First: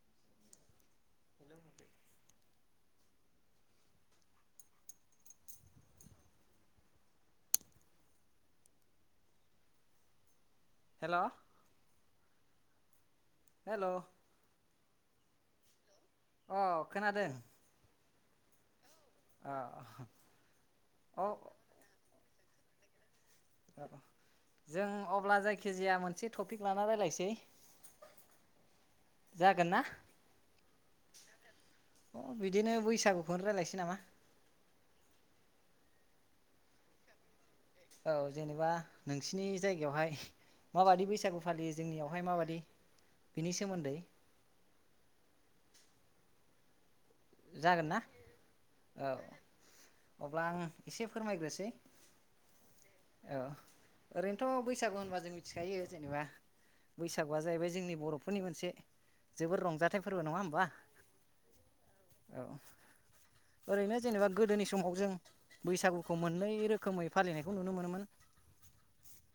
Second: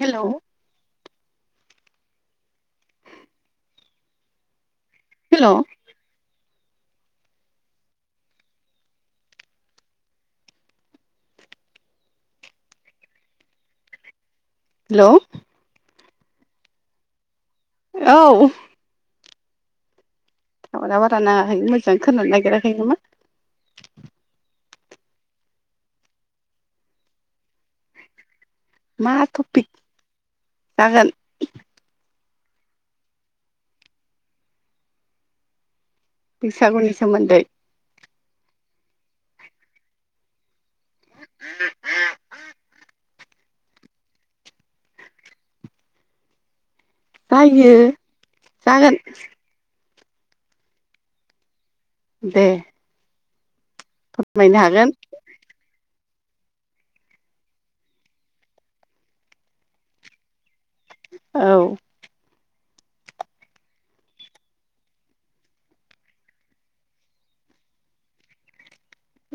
Hello [unintelligible] hello hello hello hello अ' खोनादों? औ ओ टावारा बारा नाङाखै मोजां खोनानो नागिराखै नामा? ओ जों अब्ला जायखिजाया मोनसे टपिक लाना रायलायसै। मा टपिक जागोन ना जागोन? अ बिदिनो बैसागुखौनो रायलायनोसै नामा? बैसागुनि सोमोन्दै? औ जेनेबा नोंसिनि जायगायावहाय माबाददि बैसागु फालियो, जोंनियावहाय माबादि बिनि सोमोन्दै। जायो जागोन ना जागोन। औ अब्ला आं एसे फोरमायग्रोसै। दे। औ फोरमायनो ओरैनोथ' हागोन बैसागु होनबा जों मिथिखायो। जेनबा बैसागुआ जाहैबाय जोंनि बर'फोरनि मोनसे जोबोर रंजाथाइ फोरबो नङा होमबा। औ औ ओरैनो जेनेबा गोदोनि समाव जों बैसागुखौ मोननै रोखोमै फालिनायखौ नुनो मोनोमोन। [inaudible]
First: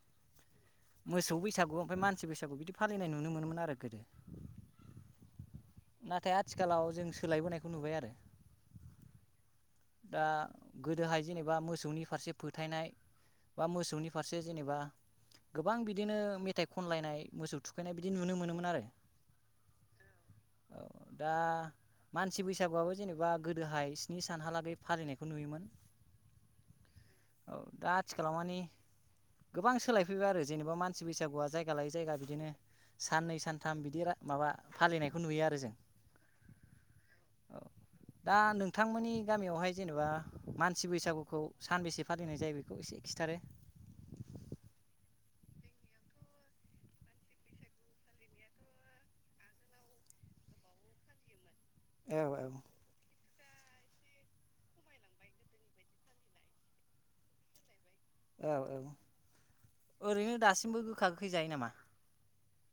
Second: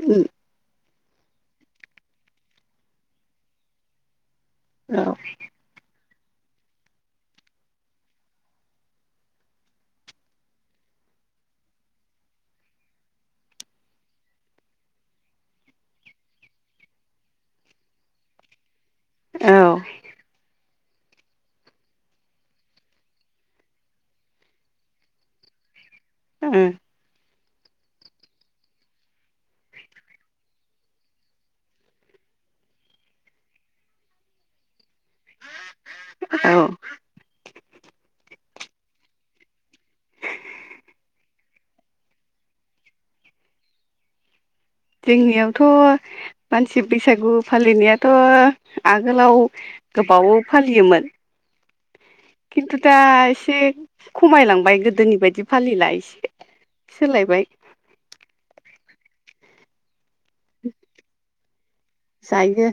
उम मोसौ बैसागु ओमफ्राय मानसि बैसागु बिदि फालिनाय नुनो मोनोन आरो गोदो। औ। नाथाय आथिखालाव जों सोलायबोनायखौ नुबाय आरो। दा गोदोहाय जेनेबा मोसौनि फारसे फोथायनाय। बा मोसौनि फारसे जेनेबा गोबां बिदिनो मेथाइ खनलायनाय मोसौ थुखैनाय बिदि नुनो मोनोमोन आरो। औ। औ दा मानसि बैसागुआबो जेनेबा गोदोहाय स्नि सानहालागै फालिनायखौ नुयोमोन। उम औ दा आथिखाल मानि गोबां सोलायफैबाय आरो जेनेबा मानसि बैसागुआ जायगा लायै जायगा बिदिनो साननै सानथाम बिदि माबा फालिनायखौ नुयो आरो जों। औ औ दा नोंथांमोननि गामियावहाय जेनेबा मानसि बैसागुखौ सानबेसे फालिनाय जायो बेखौ एसे खिथादो। [inaudible] जोंनियावथ' मानसि बैसागु फालिनायाथ' आगोलाव गोबावाव फालियोमोन। औ खिन्थु दा एसे खमायलांबाय गोदोनि बायदि फालिला एसे सोलायबाय। औ औ ओरैनो दासिमबो गोखा गोखै जायो नामा? जायो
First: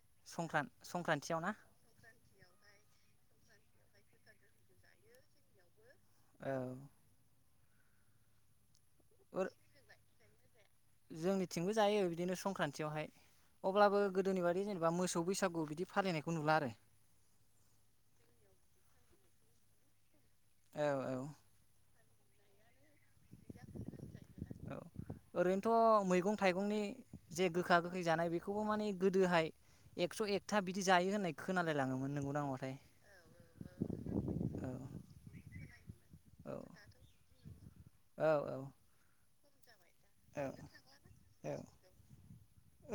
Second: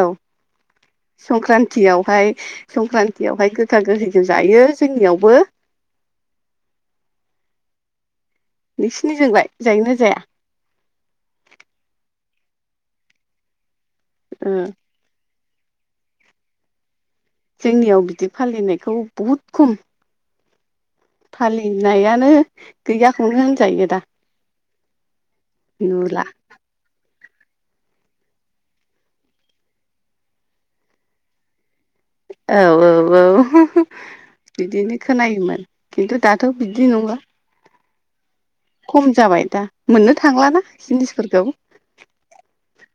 औ संक्रान संक्रान्तियाव ना संक्रान्तियावहाय संक्रान गोखा गोखैखौहाय जायो जोंनियावबो। औ ओ नोंसोरनिजोंलाय जायोना जाया? जोंनिथिंबो जायो बिदिनो संक्रान्तियावहाय अब्लाबो गोदोनि ओ बादि जेनेबा मोसौ बैसागु बिदि फालिनायखौ नुला आरो। जोंनियाव बिदि फालिनायखौ बहुद खम औ औ फालिनायानो गैयाखौनो होनजायो दा। औ ओरैनोथ' नुला मैगं थाइगंनि जे गोखा गोखै जानाय बेखौबो माने गोदोहाय एकस' एकथा बिदि जायो होननाय खोनालाय लाङोमोन। नोंगौना औ नङाथाय औ औ औ बिदिनो खोनायोमोन। खिन्थु दाथ' औ बिदि नंला औ खम जाबाय दा मोननो औ थांलााना जिनिसफोरखौ। औ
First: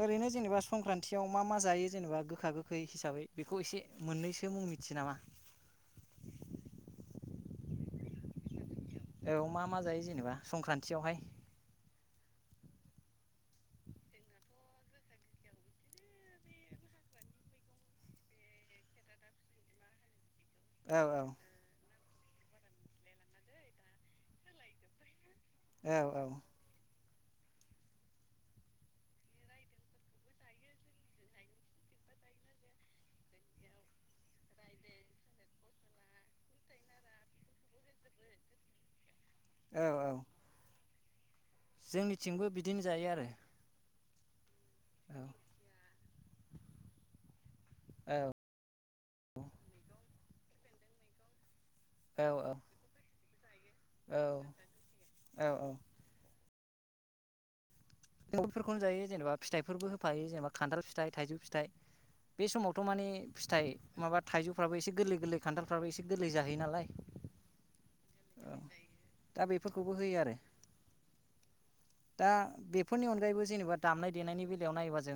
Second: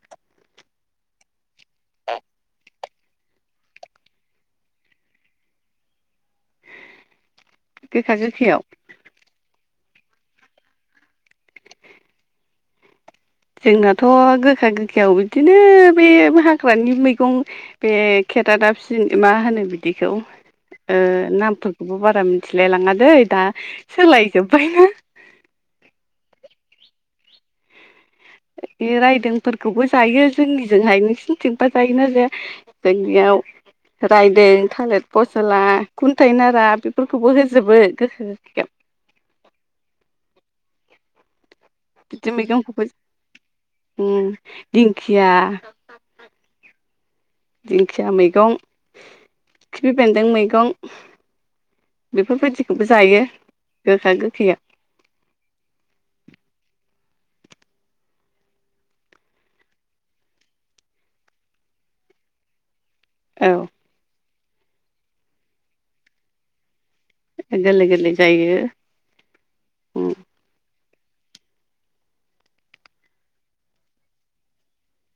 ओरैनो जेनेबा संक्रान्तियाव मा मा जायो जेनेबा गोखा गोखै हिसाबै बेखौ एसे मोननैसो मुं मिथियो नामा? गोखा गोखैयाव औ मा मा जायो जेनेबा संक्रान्तियावहाय। जोंनाथ' गोखा गोखायाव बिदिनो बे हाग्रानि मैगं बे खेरा दाफिनि मा होनो बिदिखौ औ औ नामफोरखौबो बारा बारा मिथिलाय लाङ दै दा सोलायजोब्बाय। औ औ। [inaudible] बे रायदोंफोरखौबो जायो। जोंनिजोंहाय नोंसिोरनिथिंबा जायोना जे जोंनियाव रायदों थालिर फसला खुन्थायाइ नारा बेफोरखौबो होजोबो गोखा गोखैयाव। औ औ बिदि जोंनिथिंबो मैगंखौबो बिदिनो जायो आरो औ दिंखिया दिंखिया औ मैगं खिफि बेन्दों मैगं औ बेफोरबायदिखौबो जायो गोखा औ गोखैयाव औ औ जों बेफोरखौनो जायो जेनेबा फिथाइफोरबो होफायो जेनेबा खान्दाल फिथाइ थाइजौ फिथाइ बे समाव थ' माने औ फिथाइ माबा थाइजौफ्राबो एसे गोरलै गोरलै खान्थालफ्राबो एसे गोरलै जाहयो नालाय गोरलै गोरलै जायो दा बेफोरखौबो होयो आरो दा बेफोरनि अनगायैबो जेनेबा दामनाय देनायनि बेलायाव नायोबा जों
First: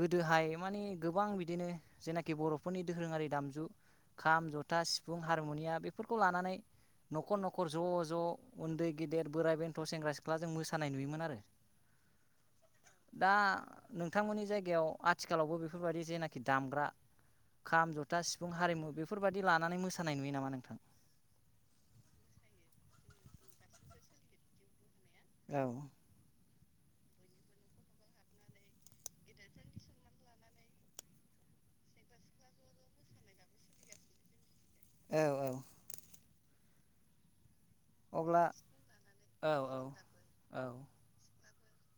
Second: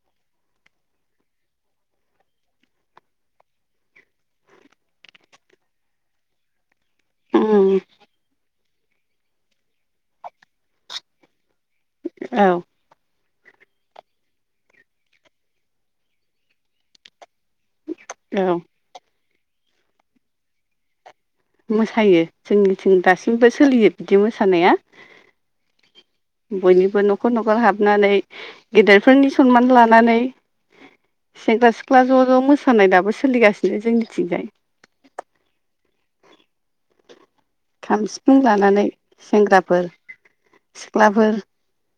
गोदोहाय माने गोबां बिदिनो जेनाखि बर'फोरनि दोरोङारि दामजु खाम जथा सिफुं हारमुनिया बेफोरखौ लानानै न'खर न'खर उम ज' ज' उन्दै गेदेर बोराइ बेन्थ' सेंग्रा सिख्ला जों मोसानाय नुयोमोन आरो औ दा नोंथांमोननि जायगायाव आथिखालावबो बेफोरबायदि जेनाखि दामग्रा खाम जथा सिफुं औ हारिमु बेफोरबायदि लानानै मोसानाय नुयो नामा नोंथां मोसायो जोंनिथिं दासिमबो सोलियो बिदि मोसानाया औ बयनिबो न'खर न'खर हाबनानै गेदेरफोरनि सनमान लानानै सेंग्रा सिख्ला ज' ज' मोसानाय दाबो सोलिगासिनो जोंनिथिंजाय औ औ खाम सिफुं अब्ला लानानै औ सेंग्राफोर औ सिख्लाफोर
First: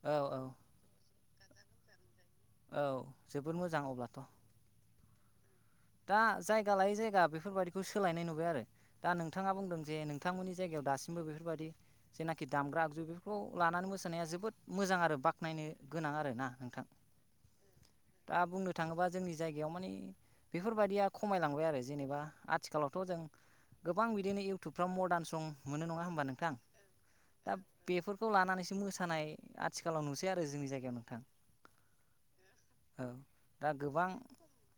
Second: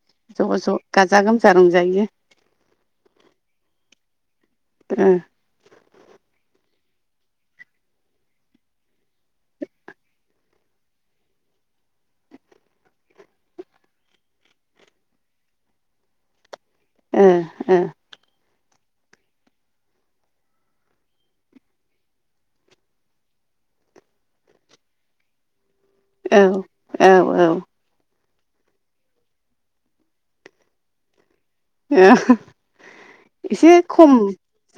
औ औ ज' ज' गाजा गोमजा रंजायो औ जोबोद मोजां अब्लाथ' द दा जायगा लायै जायगा बेफोरबायाददिखौ सोलायनाय नुबाय आरो दा नोंथाङा बुंदों जे नोंथांमोननि जायगायाव दासिमबो बेफोरबायादि जेनाखि दामग्रा आगजु बेफोरखौ लानानै मोसानाया जोबोद मोजां आरो बाख्नायनो गोनां आर ना नोंथां ओ दा बुंनो थाङोब्ला जोंनि जायगायाव मानिे बेफोरबायदिया खमायलांबाय आरो जेनेबा आथिखालावथ' जों गोबां बिदिनो इउटुबफ्राव मदार्न सं मोनो नङा होमबा नोंथां औ औ औ दा बे खौ लानानैसो मोसानाय आथिखालाव नुसै आरो जोंनि जायगायाव नोंथां औ दा एसे गोबां खम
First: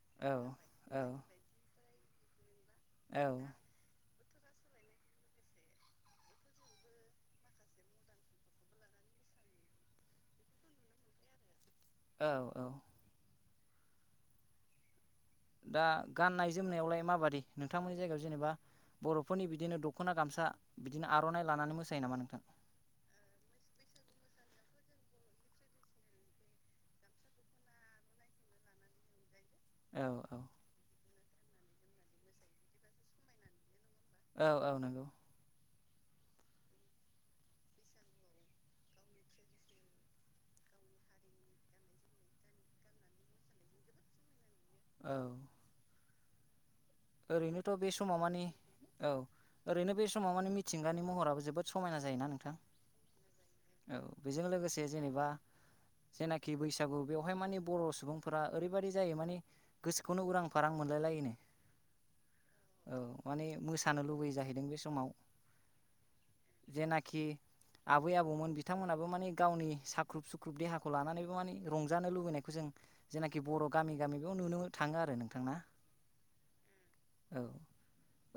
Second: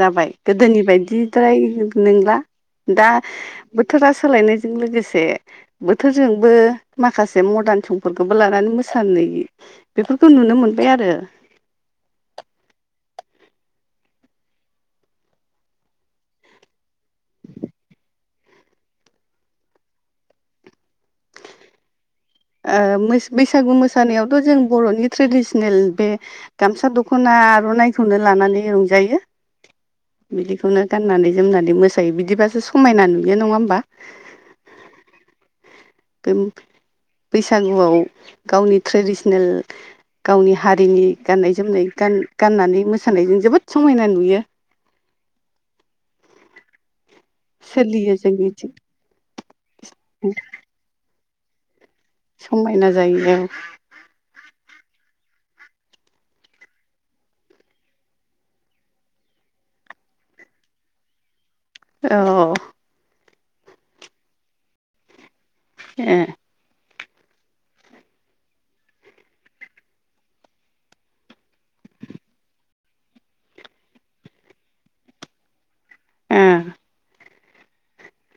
जाबाय औ गोदोनि नि औ बायदिद्राय नंला दा औ बोथोरा खाोलायनायजों लोगोसे बोथोरजोंबो माखासे मदार्न समफोरखौबो लानानै मोसानो बेफोरखौ नुनो मोनबाय आरो औ औ दा गाननाय जोमनायावलाय माबाददि नोंथांमोननि जायगायाव जेनेबा बर'फोरनि बिदिनो दख'ना गामसा बिदिनो आर'नाइ लानानै मोसायो नामा नोंथां बैसागु मोसानायावथ' जों बर'नि ट्रेडिसनेल बे गामसा दख'ना ा आर'नाइखौनो लानानै रंजायो औ औ बिदिखौनो गाननानै जोमनानै मोसायो बिदिबासो समायना नुयो नङा होमबा औ औ नांगौ बे बैसागुआव गावनि ट्रेडिसनेल गावनि हारिनि गाननाय जोमनाय गाननानै मोसानायजों जोबोद समायना नुयो औ ओरैनोथ' बे सोलियो समाव मानिे जोंनिथिं औ ओरैनो बे समाव मानिे मिथिंगानि महराबो जोबोद स समायना जायोना नोंथां समायना जायो औ बेजों लोगोसे जेनेबा जेनाखि बैसागु बेवहाय माने बर' सुबुंफोरा ओरैबायाददि जायो माने गोसोखौनो उदांफार आं मोनलाय लायोनो औ औ माने मोसानो लुबैयो जाहैदों बे समाव ए जेनाखि आबै आबौमोन बिथांमोनहाबो मानि गावनि साख्रुब सुख्रुब देहाखौ लानानैबो माने रंजानो लुबैनायखौ जों जेनाखि बर' गामि गामि बेयाव नुनो थाङो आरो नोंथांना ए औ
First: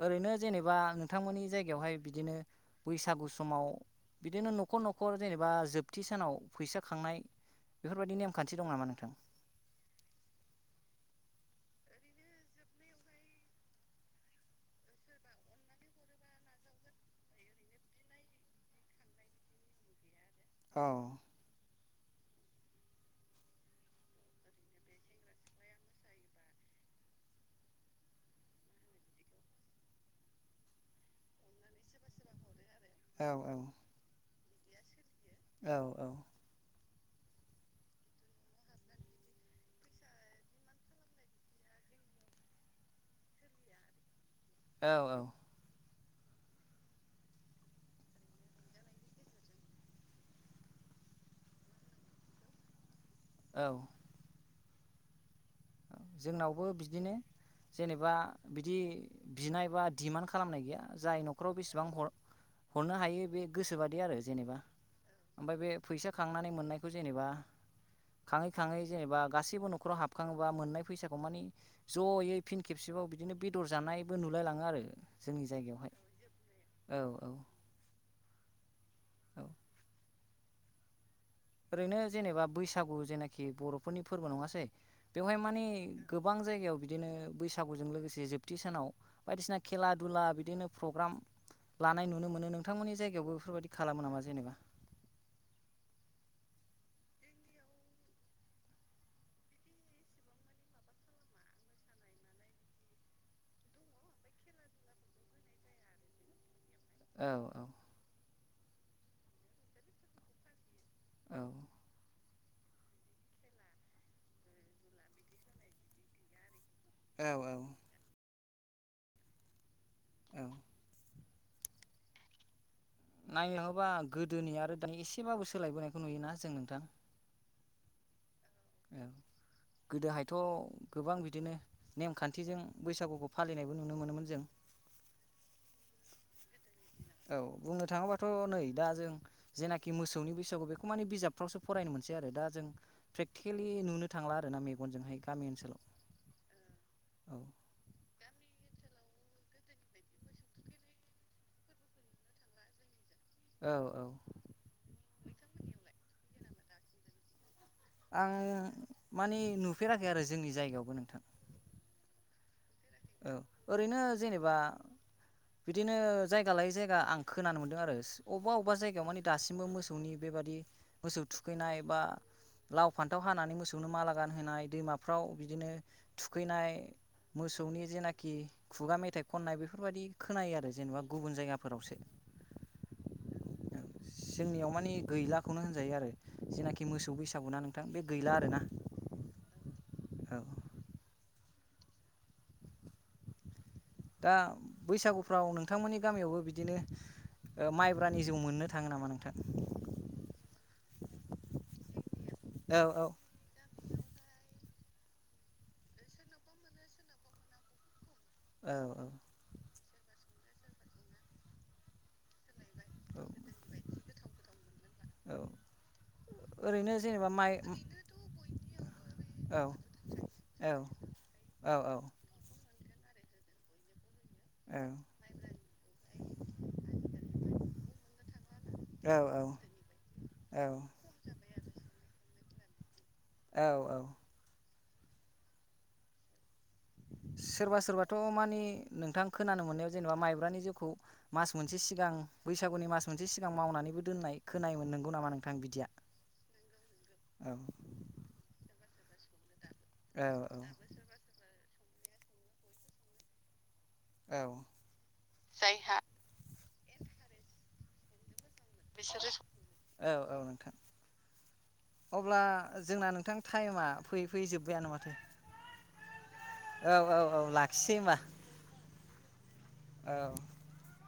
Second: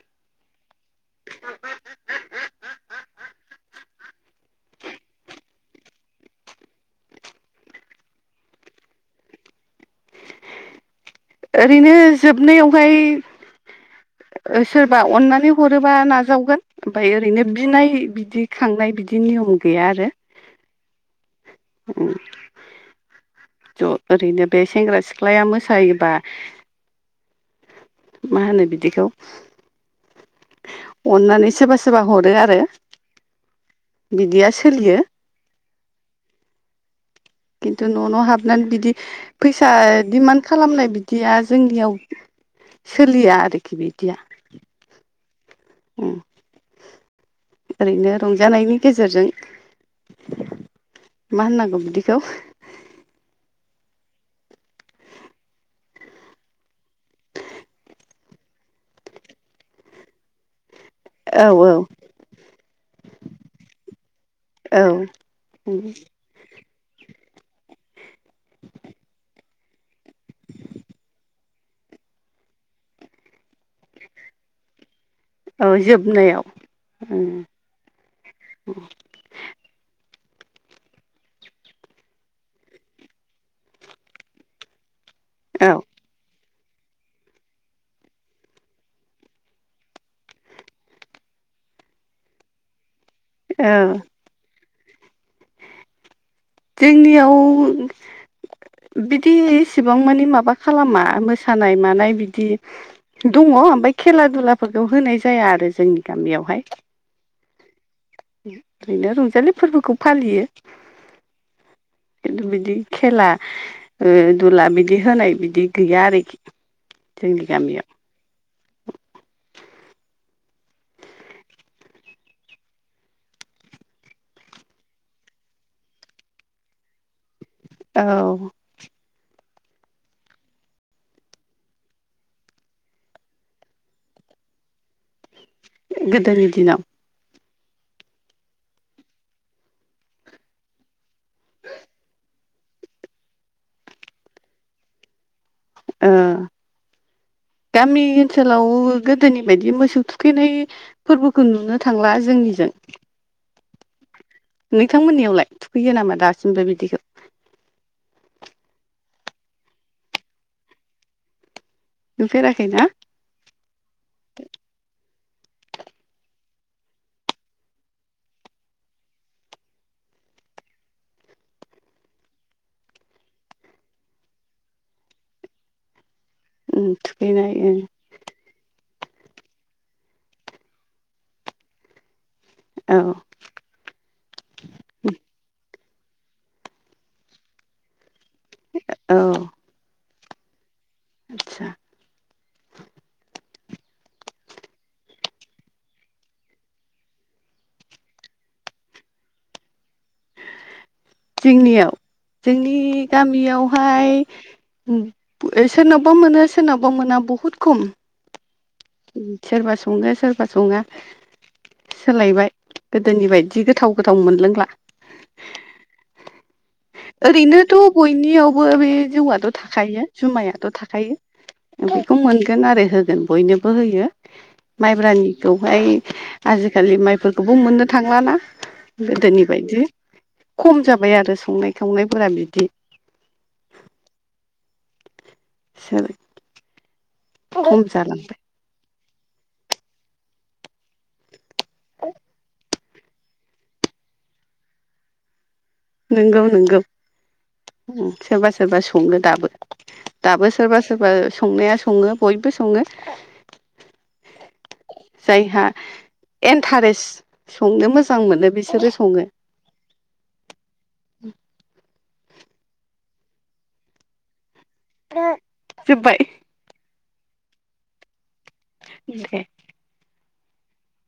ओरैनो जेनेबा नोंथांमोननि जायगायावहाय बिदिनो बैसागु समाव बिदिनो न'खर न'खर जेनेबा जोबथि सानाव फैसा खांनाय बेफोरबायदि नेमखान्थि दं नामा नोंथां ओरैनो जोबनायावहाय सोरबा अननानै हरोबा नाजावगोन ओमफफ्राय ओरैनो बिनाय बिदि खांनाय बिदि निम खम गैया आरो औ औ ज' ओरैनो बे सेंग्रा सिख्लाया मोसायोबा मा होनो बिदिखौ अननानै सोरबा सोरबा हरो आरो औ औ बिदिया सोलियो औ औ खिन्थु न' नाव हाबनानै बिदि फैसा दिडिमान्ड खालामनाय बिदिया जोंनियाव सोलिया आरोखि बिदिया औ औ ओरैनो रंजानायनि गेजेरजों मा होननांगौ बिदिखौ औ जोंनावबो बिदिनो जेनेबा बिदि बिनाय बा डिमान्ड खालामनाय गैया जाय औ न'खराव औ बेसेबां हरनो हायो बे गोसोबादि आरो जेनेबा औ ओमफफ्राय बे फैसा खांनानै मोननाय खौ जेनेबा खाङै खाङै जेनेबा गाैबो न'राव हाबखाङोबा मोननाय फैसाखौ मानि ज'यै फिन खेबसेबाव बिदिनो बेदर जानायबो नुलायलाङो आरो जोंनि औ जायगायावहाय जोबनायाव औ ओं औ औ ओरैनो जेनेबा बैसागु जेनाखि बर'फोरनि फोरबो नङासै बेवहाय मानि औ गोबां जायगायाव बिदिनो बैसागुजों लोगोसे जोबथि सानाव बायदिसिना खेला दुला बिदिनो प्रग्राम लानाय नुनो मोनो नोंथांमोननि जायगायावबो औ बेफोरबायदि खालामो नामा जेनेबा जोंनियाव बिदि इसेबां मानि माबा खालामा मोसानाय मानाय बिदि दङ ओमफफ्राय खेला दुलाफोरखौ होनाय जाया आरो जोंनि गामियावहाय औ औ ओरैनो रंजालि फोरबोखौ फालियो औ खिन्थु बिदि खेला ओ दुला बिदि होनाय बिदि गैया आरोखि जोंनि औ गामियाव औ नायनो थाङोबा गोदोनि आरो दानि एसेबाबो सोलायबोनायखौ नुयोना जों नोंथां औ औ गोदोहायथ' गोबां बिदिनो नेमखान्थिजों बैसागुखौ फालिनायबो नुनो मोनोमोन जों। [inaudible] गोदोनि दिनाव। औ बुंनो थाङोबाथ' नै दा जों जेनाखि मोसौनि बैसागु बेखौ माने बिजाबफ्रावसो फरायनो मोनसै आरो। दा जों प्रेकटिकेलि नुनो थांला आरो ना मेगनजोंहाय। गामि ओनसोलाव ओ औ गामि ओनसोलाव गोदोनि बायदि मोसौ थुखैनाय फोरबोखौ नुनो थांला जोंनिजों। औ औ। नोंथांमोननियावलाय थुखैयो नामा दासिमबो बिदिखौ? आङ माने नुफेराखै आरो जोंनि जायगायावबो नोंथां। नुफेराखैना? औ ओरैनो जेनेबा बिदिनो जाय गा लायै जायगा आं खोनानो मोनदों आरो अबबा अबबा जायगायाव माने दासिमबो मोसौनि बेबादि मोसौ थुख खैनाय बा लाव फान्थाव हानानै मोसौनो माला गानहोनाय दैमाफ्राव बिदिनो थुखैनाय उम थुखैनाय मोसौनि जेनाखि खुगा मेथ थाय खन्नाय बेफोरबायदि खोनायो आरो जेनेबा गुबुन जायगाफोरावसो। औ। जोंनियाव माने गैलाखौनो होनजायो आरो जेनाखि मोसौ बैसागु ना नोंथां बे गैला आरोना। औ औ। आतसा। दा बैसागुफ्राव नोंथांमोननि गामियावबो बिदिनो ओ मायब्रानि जोउ मोननो थाङो नामा नोंथां? जोंनियाव जोंनि औ गामियावहाय उम ओ सोरनावबा मोनो सोरनावबा मोना बहुद खम। औ उम सोरबा सङो सोरबा सङा सोलायबाय। औ गोदोनि बायदि गोथाव गोथाव मोनलोंला। औ ओरैनो जेनेबा माइ ओरैनोथ' बयनियावबो बे जौआथ' औ थाखायो जुमायाथ' औ औ थाखायो। औ बेखौ मोनगोन आरो होगोन बयनोबो होयो। औ मायब्रानिखौहाय आजिखालि मायफोरखौबो मोननो थांलाना। गोदोनि बायदि औ खम जाबाय आरो संनाय फ्रा बिदि। औ औ। [unintelligible] सोरबा खम सोरबाथ' जालांबाय माने नोंथां खोनानो मोननायाव जेनेबा मायब्रानि जौउखौ मास मोनसे सिगां बैसागुनि मास मोनसे सिगां मावनानैबो दोननाय खोनायोमोन नोंगौ नामा नों नोंगौ नोंगौ औ सोरबा सोरबा सङो दाबो। औ दाबो औ सोरबा सोरबा संनाया सङो बयबो सङो। औ जायहा एन्टारेस संनो मोजां मोनो बि बिसोरो औ औ नोंथां। अब्ला जोंना नोंथां टायमा फैयै फैयै जोब्बायानो माथो। जोब्बाय। औ औ औ लाखिसै ओमबा। [unintelligible] औ।